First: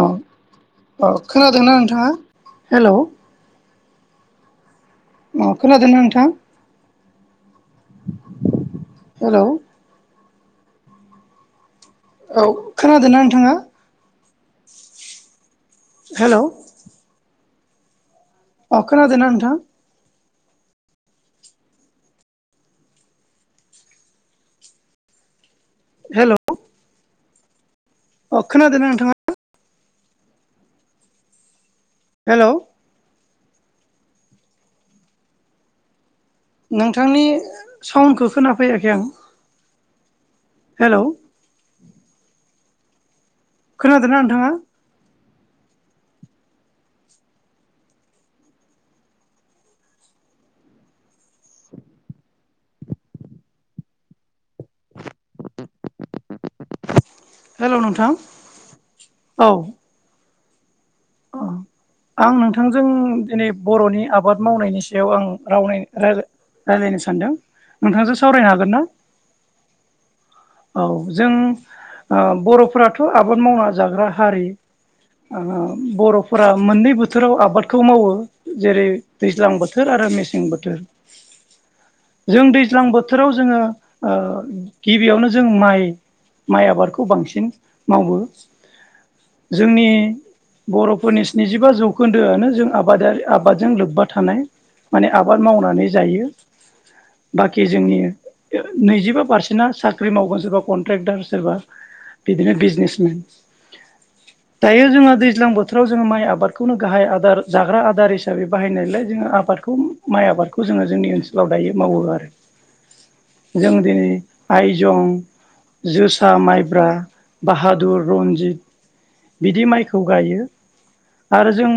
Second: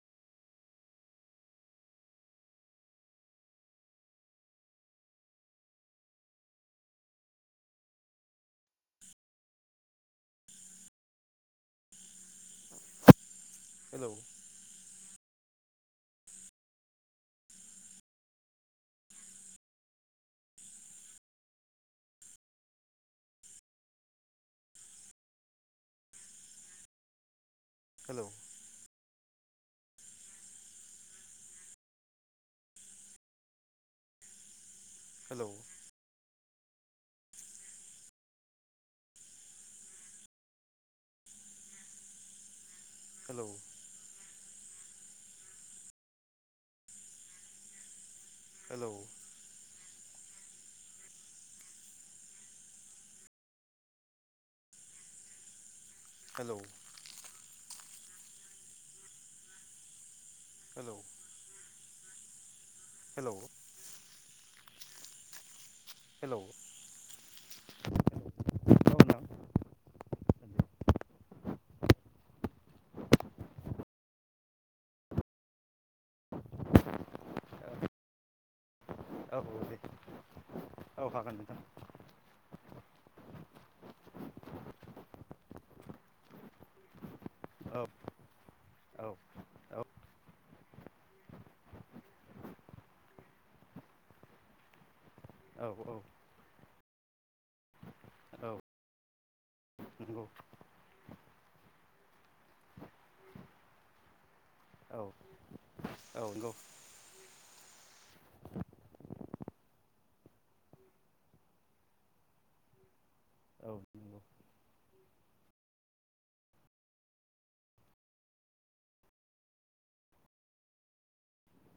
औ औ खोनादोंना नोंथाङा? हेलौ। अ खोनादोंना नोंथां? हेलौ। औ खोनादोंना नोंथाङा? हेलौ। हेलौ। अ खोनादोंना नोंथां? हेलौ। हेलौ अ खोनादोंना नोंथाङा? हेलौ। हेलौ। नोंथांनि साउन्डखौ खोनाफैयाखै आं हेलौ। हेलौ। खोनादोंना नोंथाङा? हेलौ। हेलौ। हेलौ नोंथां औ। हेलौ। अ आं नोंथां थांजों हेलौ दिनै बर'नि आ बाद मावनायनि सायाव आं रावनाय रायलाय हेलौ रायलायनो सानदों। नोंथांजों सावरायनो हागोन ना? औ जों ओ बर'फोराथ' आबाद मावना जाग्रा हारि ओ बर'फोरा मोननै बोथोराव आबादखौ मावो जेरै औ नोंथां औ दैज्लां दे बोथोर आरो मेसें बोथोर। औ हागोन नोंथां जों दैज्लां बोथोराव जोङो ओ गिबियावनो जों माइ माइ आबादखौ बांसिन औ मावो औ जोंनि बर'फोरनि स्निजिबा जौखोन्दोआनो जों आबादआरि आबादजों लोब्बा थानाय माने आबाद औ मावनानै जायो। बाकि जोंनि औ औ नैजिबा पारसेन्टआ सा ख्रि नंगौ मावगोन सोरबा कन्ट्रेक्टार सोरबा बिदिनो बिजनेसमेन दायो औ जोङो दैज्लां बोथोराव जों औ नंगौ औ नंगौ औ माइ आबादखौनो गाहाय आबाद जाग्रा आदार हिसाबै बाहायनायलाय जोङो आबादखौ माइ आबादखौ जोङो जोंनि ओनसोलाव दायो मावो आरो। जों दिनै आइ जों जोसा माइब्रा बाहादुर रनजित बिदि माइखौ गायो। आरो जों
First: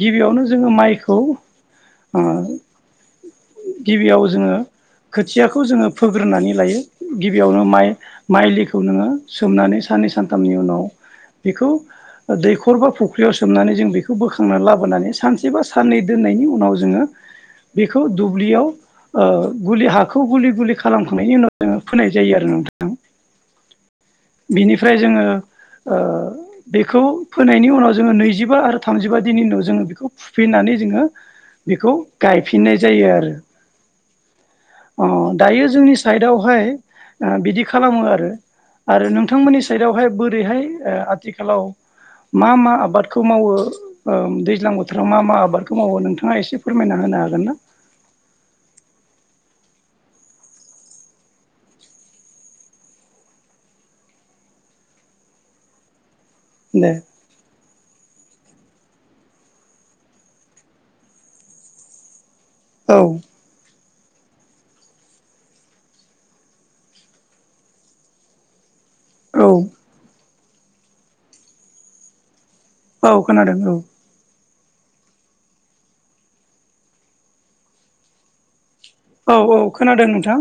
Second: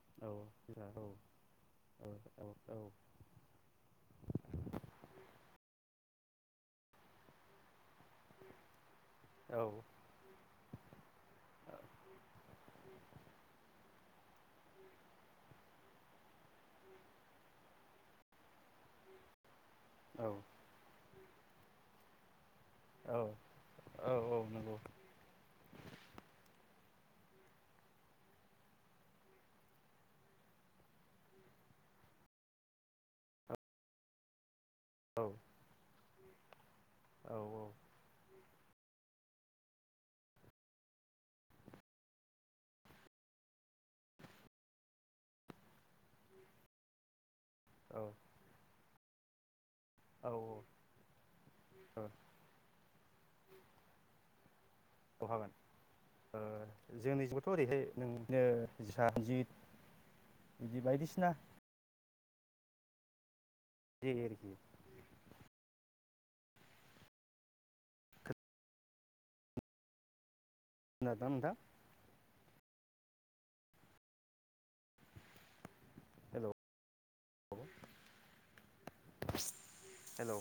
गिबियावनो जोङो माइखौ ओ गिबियाव जोङो खोथियाखौ जोङो फोग्रोनानै लायो। गिबियावनो माइ माइलिखौ नोङो सोमनानै साननै सानथामनि उनाव बेखौ दैखर बा फुख्रियाव सोमनानै जों बेखौ बोखांनानै लाबोनानै सानसे बा साननै दोननायनि उनाव जोङो बेखौ दुब्लियाव ओ गुलि हाखौ गुलि गुलि खालाम खांनायनि उनाव जोङो फोनाय जायो आरो नों थां औ औ औ नंगौ बिनिफ्राय जोङो ओ बेखौ फोनायनि उनाव जोङो नैजिबा आरो थामजिबा दिननि उनाव जोङो बेखौ फुफिननानै जोङो बेखौ गायफिननाय जायो आरो। अ दायो जोंनि साइडआवहाय ओ औ बिदि खालामो आरो आरो नोंथांमोननि साइडआवहाय बोरैहाय ओ आथिखालाव मा मा आबादखौ मावो ओ दैज्लां बोथोराव मा मा आबादखौ मावो नोंथाङा एसे फोरमायना होनो हागोन ना? औ औ औ औ हागोन ओ जोंनिजोंबोथ' ओरैहाय नों [unintelligible] बिदि बायदिसिना औ [unintelligible] औ [unintelligible] औ खोनादों औ हेलौ औ औ खोनादों हेलौ नोंथां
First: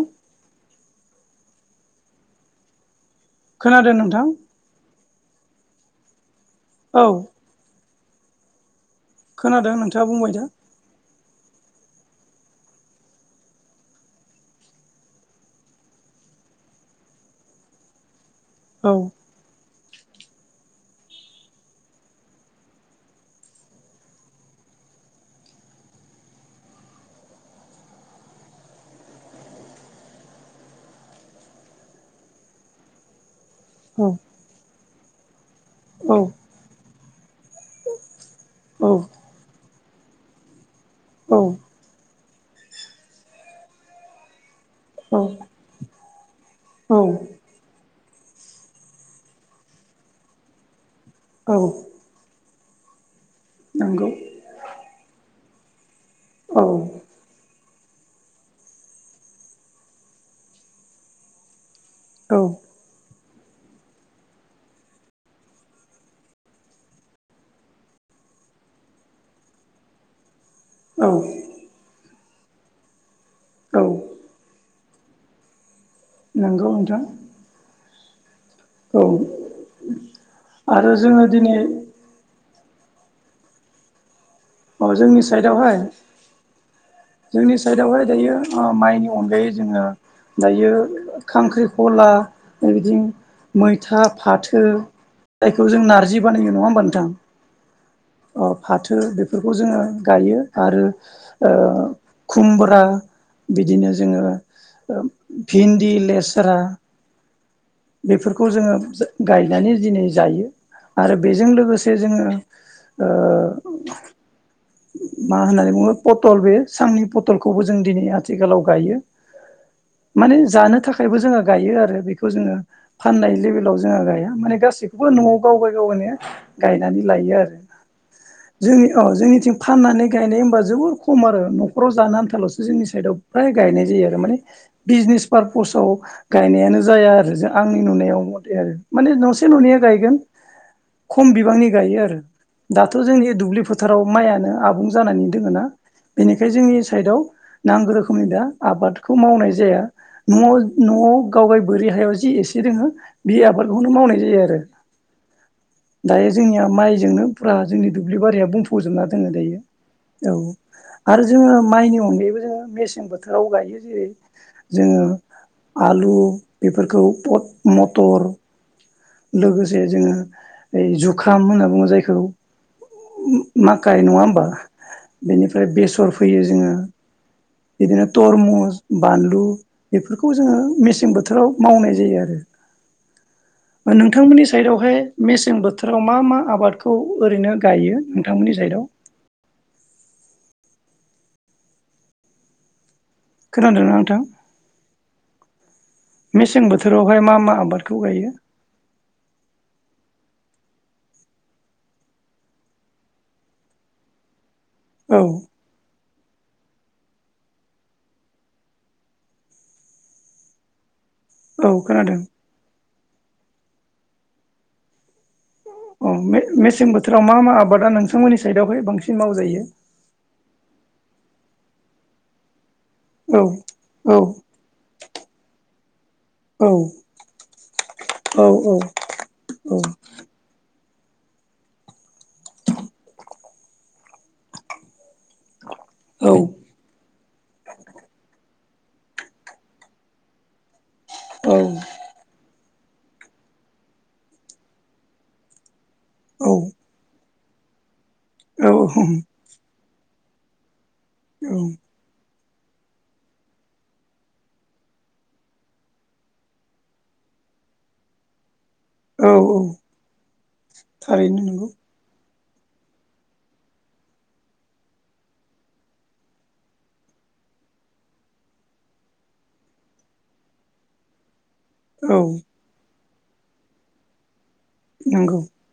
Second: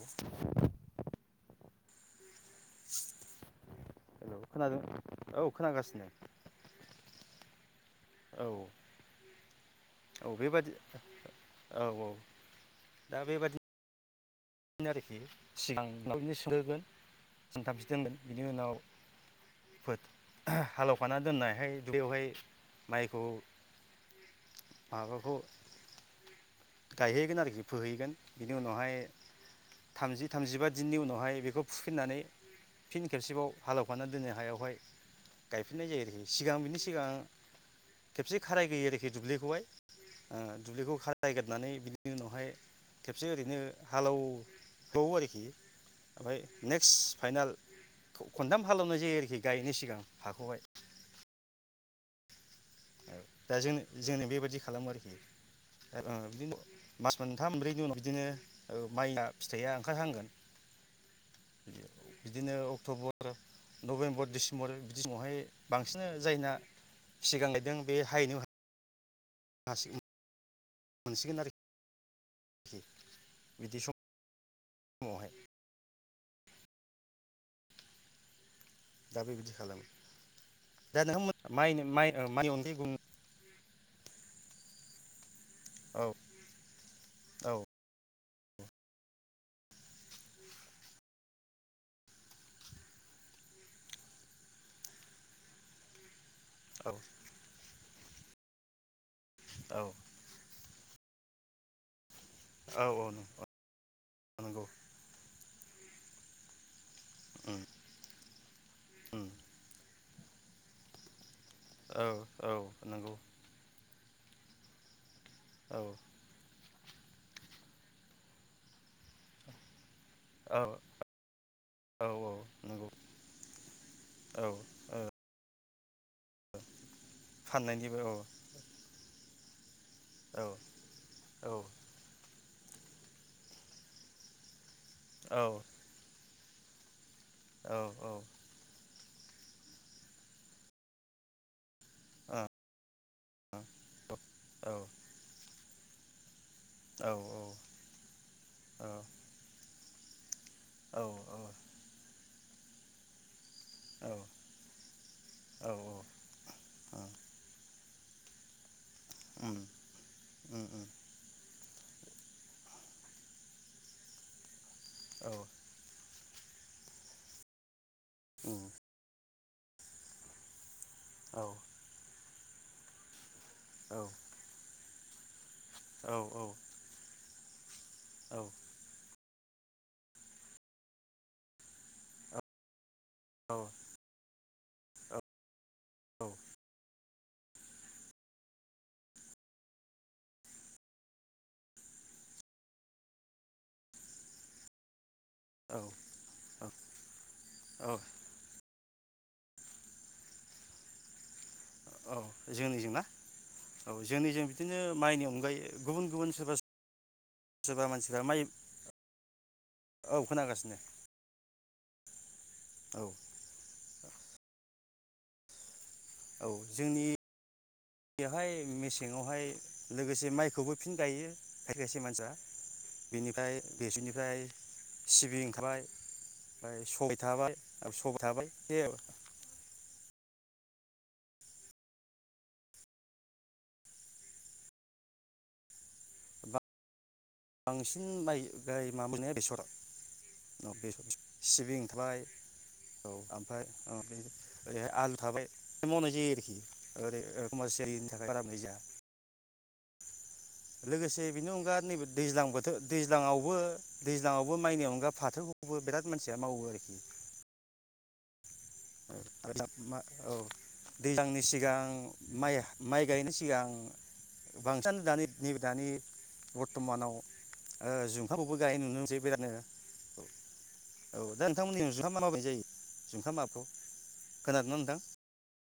[unintelligible] खोनादों नोंथां हेलौ खोनादों औ खोनागासिनो औ औ खोनादों नों औ बेेबादि औ - औ दा बेबादि आरोखि सिगां बिनो सुहोगोन सानथामसो दोनगोन बिनि औ उनाव हालौफाना दोननायहाय बेवहाय माइखौ माबाखौ गायहैगोन आरोखि फोहैगोन बिनि उनावहाय थामजि थामजिबा दिननि उनावहाय बेखौ फुफिननानै फिन खेबसेबाव हाल औ एवफानानै दोननाय हायावहाय गायफिननाय जायो औ आरोखि सिगां बिनि सिगां खेबसे खाराय गैयो आरोखि दुब्लिखौहाय आ दुब्लिखौ औ नायगिरनानै बिनि उनाव खेबसे ओरैनो हालौ एवबावो औ आरोखि ओमफ्राय नेक्स औ फाइनाल खनथाम हालेवनाय जायो आरोखि गायनि सिगां हाखौहाय औ दा जों नंगौ जोंनो बेबायदि खालामो आरोखि औ मास मोनथाम मोन बिनि उनाव बिदिनो माइना फिथाइया ओंखारहांगोन औ बिदिनो अक्टबर नभेम्बर डिसेम्बर बिदि समावहाय बांसिन जायना सिगां गायदों बे हायनो दासिम औ मोनसिगोन आरो खि औ नंगौ नोंथां औ दा बे बिदि खालामो आरो दा जोङो नोंथां दिनै माइनि माइ माइनि अनगायै [inaudible] अ जोंनि साइदावहाय औ औ जोंनि साइडआवहाय दायो अ माइनि अनगायै जोङो दायो खांख्रिखला इदि मैथा फाथो जायखौ जों नारजि बानायो नङा होमबा नोंथां अ फाथ थो बेफोरखौ जोङो औ गायो। आरो ओ खुमब्रा औ औ नं औ बिदिनो जोङो ओ नंगौ भिन्दि लेस्रा उम बेफोरखौ जोङो जा उम गायनानै दिनै जायो आरो बेजों लोगोसे जोङो औ औ नंगौ ओ [inaudible] मा होननानै औ बुङो पटलबो सांनि पथलखौबो जों दिनै आथिखालाव गायो माने औ जानो थाखायबो जोङो गायो आरो औ बेखौ जोङो नंगौ फाननाय लेभेलाव जोङो गाया औ माने ओ गासैखौबो नआव गाव गाय गावगानिया गायनानै लायो आरो फाननायनिबो औ जोंनि औ जोंनिथिं फाननानै गायनाय औ होमबा जोबोद खम आरो औ नखराव जानो आन्थालस जोंनि साइडआव फ्राय गायनाय जायो आरो माने बिजनेस औ ओ पारपसाव गायनायानो जाया रो जों औ आंनि औ नुनायाव मथे आरो माने नसे ननैया गायगोन खम बिबांनि गायो आरो दाथ जोंनि दुब्लि फोथाराव माइयानो औ आबुं जानानै दों ना बेनिखाय बे जोंनि साइडआव ओ नांगौ रोखोमनि दा आबादखौ मावनाय जाया नआव नआव गावगाय बोरै हायाव जि एसे दोङो बे आबाद बेखौनोमावनाय जायो आरो दायो जोंनिया माइजोंनो फुरा जोंनि दुब्लिारिया बुं फजोबना दोङो उम दायो। औ उम उम आरो जों जो माइनि अनगायैबो जोङो मेसें बोथोराव गायो। जेरै जोङो औ आलु बेफोरखौ पद मद टर उम लोगोसे जोङो ओइ जुखाम औ औ होनना बुङो जायखौ [unintelligible] औ माखाय नङा होमबा? बेनिफ्राय ओमफ्राय बेसर औ फैयो जोङो बिदिनो तरमुस बानलु [unintelligible] बेफोरखौ जोङो मेसें बोथोराव मावनाय जायो आरो औ नोंथांमोननि साइडआवहाय मेसें बो फोथाराव मा मा आबादखौ ओरैनो गायो नोंथांमोननि साइडआव खोनादोंना नोंथां? मेसें बोथोरावहाय मा मा औ आबादखौ गायो? औ जोंनिजोंना औ जोंनिजों बिदिनो औ माइनि अनगायै गुबुन गुबुन [unintelligible] सोरबा मानसिफ्रा माइ औ खोनागासिनो। औ खोनादों। औ औ मेसें बोथोराव मा मा आबादा नोंथांमोननि जोंनियावहाय साइडआवहाय बांसिन मेसेंआवहाय मावजायो लोगोसे माइखौबो फिन गायो। खाय खायसे मानसिया औ बेनिफ्राय औ बेसरनिफ्राय सिबि ओंखारबाय औ ओमफ्राय सबाय थाबाय सबाय औ थाबाय औ जे औ बांसिन बाय [unintelligible] बेसरा औ बेसर। सिबिं थाबाय औ ओमफ्राय ओरैहाय आलु थाबाय मावनाय जायो आरोखि ओरै ओ। [unintelligible] [unintelligible] लोगोसे बेनि औ अनगा नैबे दैज्लां बोथ [unintelligible] दैज्लांआवबो दैज्लांआवबो माइनि अनगा फाथोखौबो बिराद मानसिया मावो आरोखि औ औ [unintelligible] औ थारैनो दैज्लांनि नंगौ सिगां माइ माइ गायनायनि सिगांं बांसिनानो दानि नैबे दानि बरथ'मानाव ओ जुखामखौबो गायनाय नुनो मोनसै बिरादनो औ औ दा नोंथांमोननि [unintelligible] मा औ मावनाय जायो [unintelligible] नंगौ [unintelligible]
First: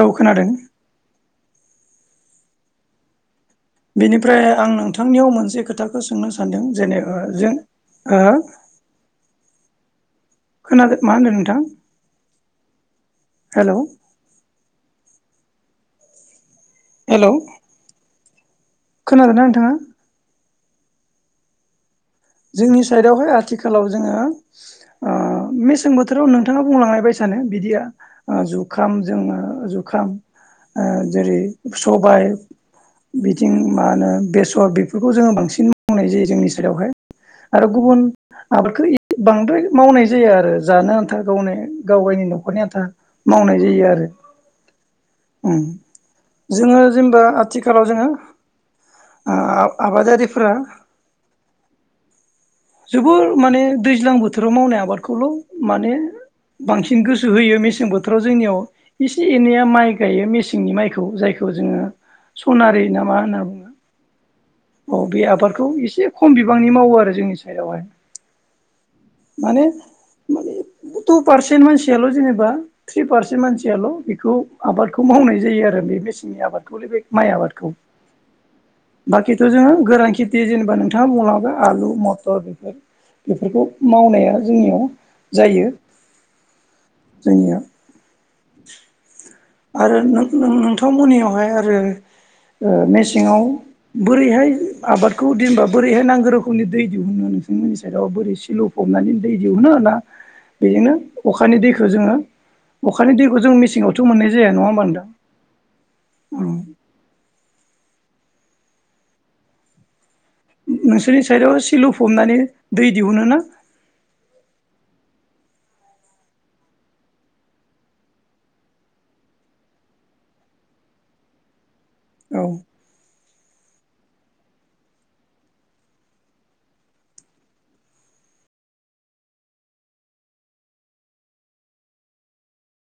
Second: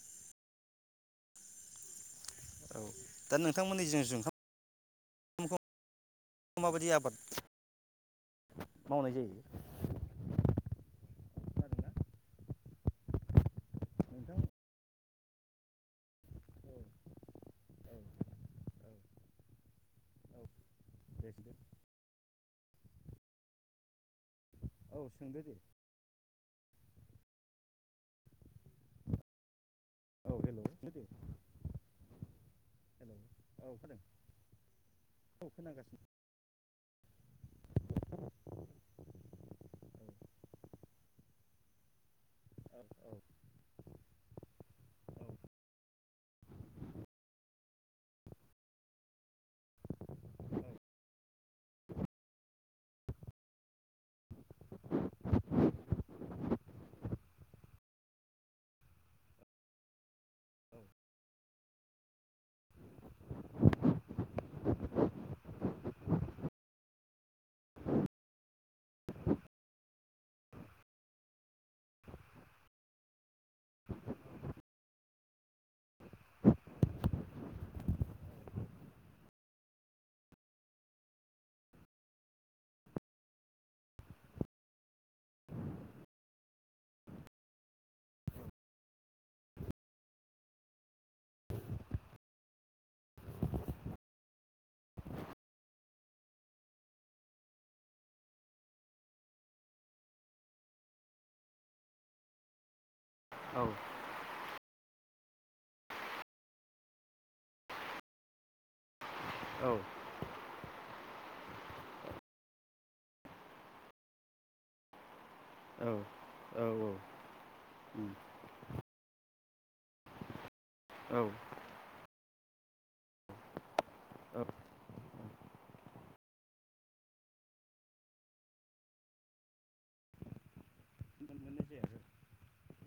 औ खोनादों औ दा नोंथांमोननि जों जुंखामखौ बेनिफ्राय आं नोंथांनियाव मोनसे खोथाखौ सोंनो सानदों माबायदि जेने आबाद जों मावनाय जायो खोनादो मा होनदो नोंथां खोनादोंना हेलौ [unintelligible] औ हेलौ औ खोनादों ना नोंथाङा [inaudible] जोंनि साइडआवहाय आथिखालाव जोङो औ ओ सोंदो दे मेसें बोथोराव नों नोंथाङा बुंलांनाय बायसानो बिदिया जुखाम जोंङो जु खाम औ हेल' सोंदो दे जेरै सबाय हेलौ बिथिं औ मा खोनादों होनो बेसर बेफोरखौ जोङो औ बांसिन खोनागासिनो मावनाय जायो जोंनि सायावहाय आरो गुबुन आबादखौ बांद्राय मावनाय जायो आरो जानो आन्था गावनो गावगायनि न'आव न'खरनि औ आनथा औ औ मावनाय जायो आरो औ ओम जोङो जेनेबा आथिखालाव जोङो आबादारिफोरा जोबोर माने दैज्लां बोथोराव मावनाय आबादखौल' माने बांसिन गोसो होयो मेसें बोथोराव जोंनियाव एसे एनैया माइ गायो मेसेंनि माइखौ जायखौ जोङो सनारि ना मा होनना बुङो। औ बे आबादखौ एसे खम बिबांनि मावो आरो जोंनि सायावहाय माने टु पारसेन मानसियाल' जैनेबा त्रि पारसेन मानसियाल' बेखौ आबाद खौ मावनाय जायो आरो आरो बे मेसेंनि आबादखौ [unintelligible] माइ आबादखौ बाखिथ' जोङो गोरान खेथि जेनेबा नोंथाङा बुंलांबाय आलु मथर बेफोर बेफोरखौ मावनाया जोंनियाव जायो जोंनिया आरो नोंथांमोननियावहाय आरो मेसेङाव बोरैहाय आबादखौ दोनबा बोरैहाय नांगौ रोखोमनि दै दिहुनो नोंसमोननि साइडआव बोरै सिलौ फबनानै दै दिहुनो ना बेजोंनो अखानि दैखौ जोङो अखानि दैखौ जों मेसेंआवथ' मोननाय [unintelligible] औ नोंसोरनि साइडआव सिलु फबनानै दै दिहुनो ना औ औ औ औ औ [unintelligible]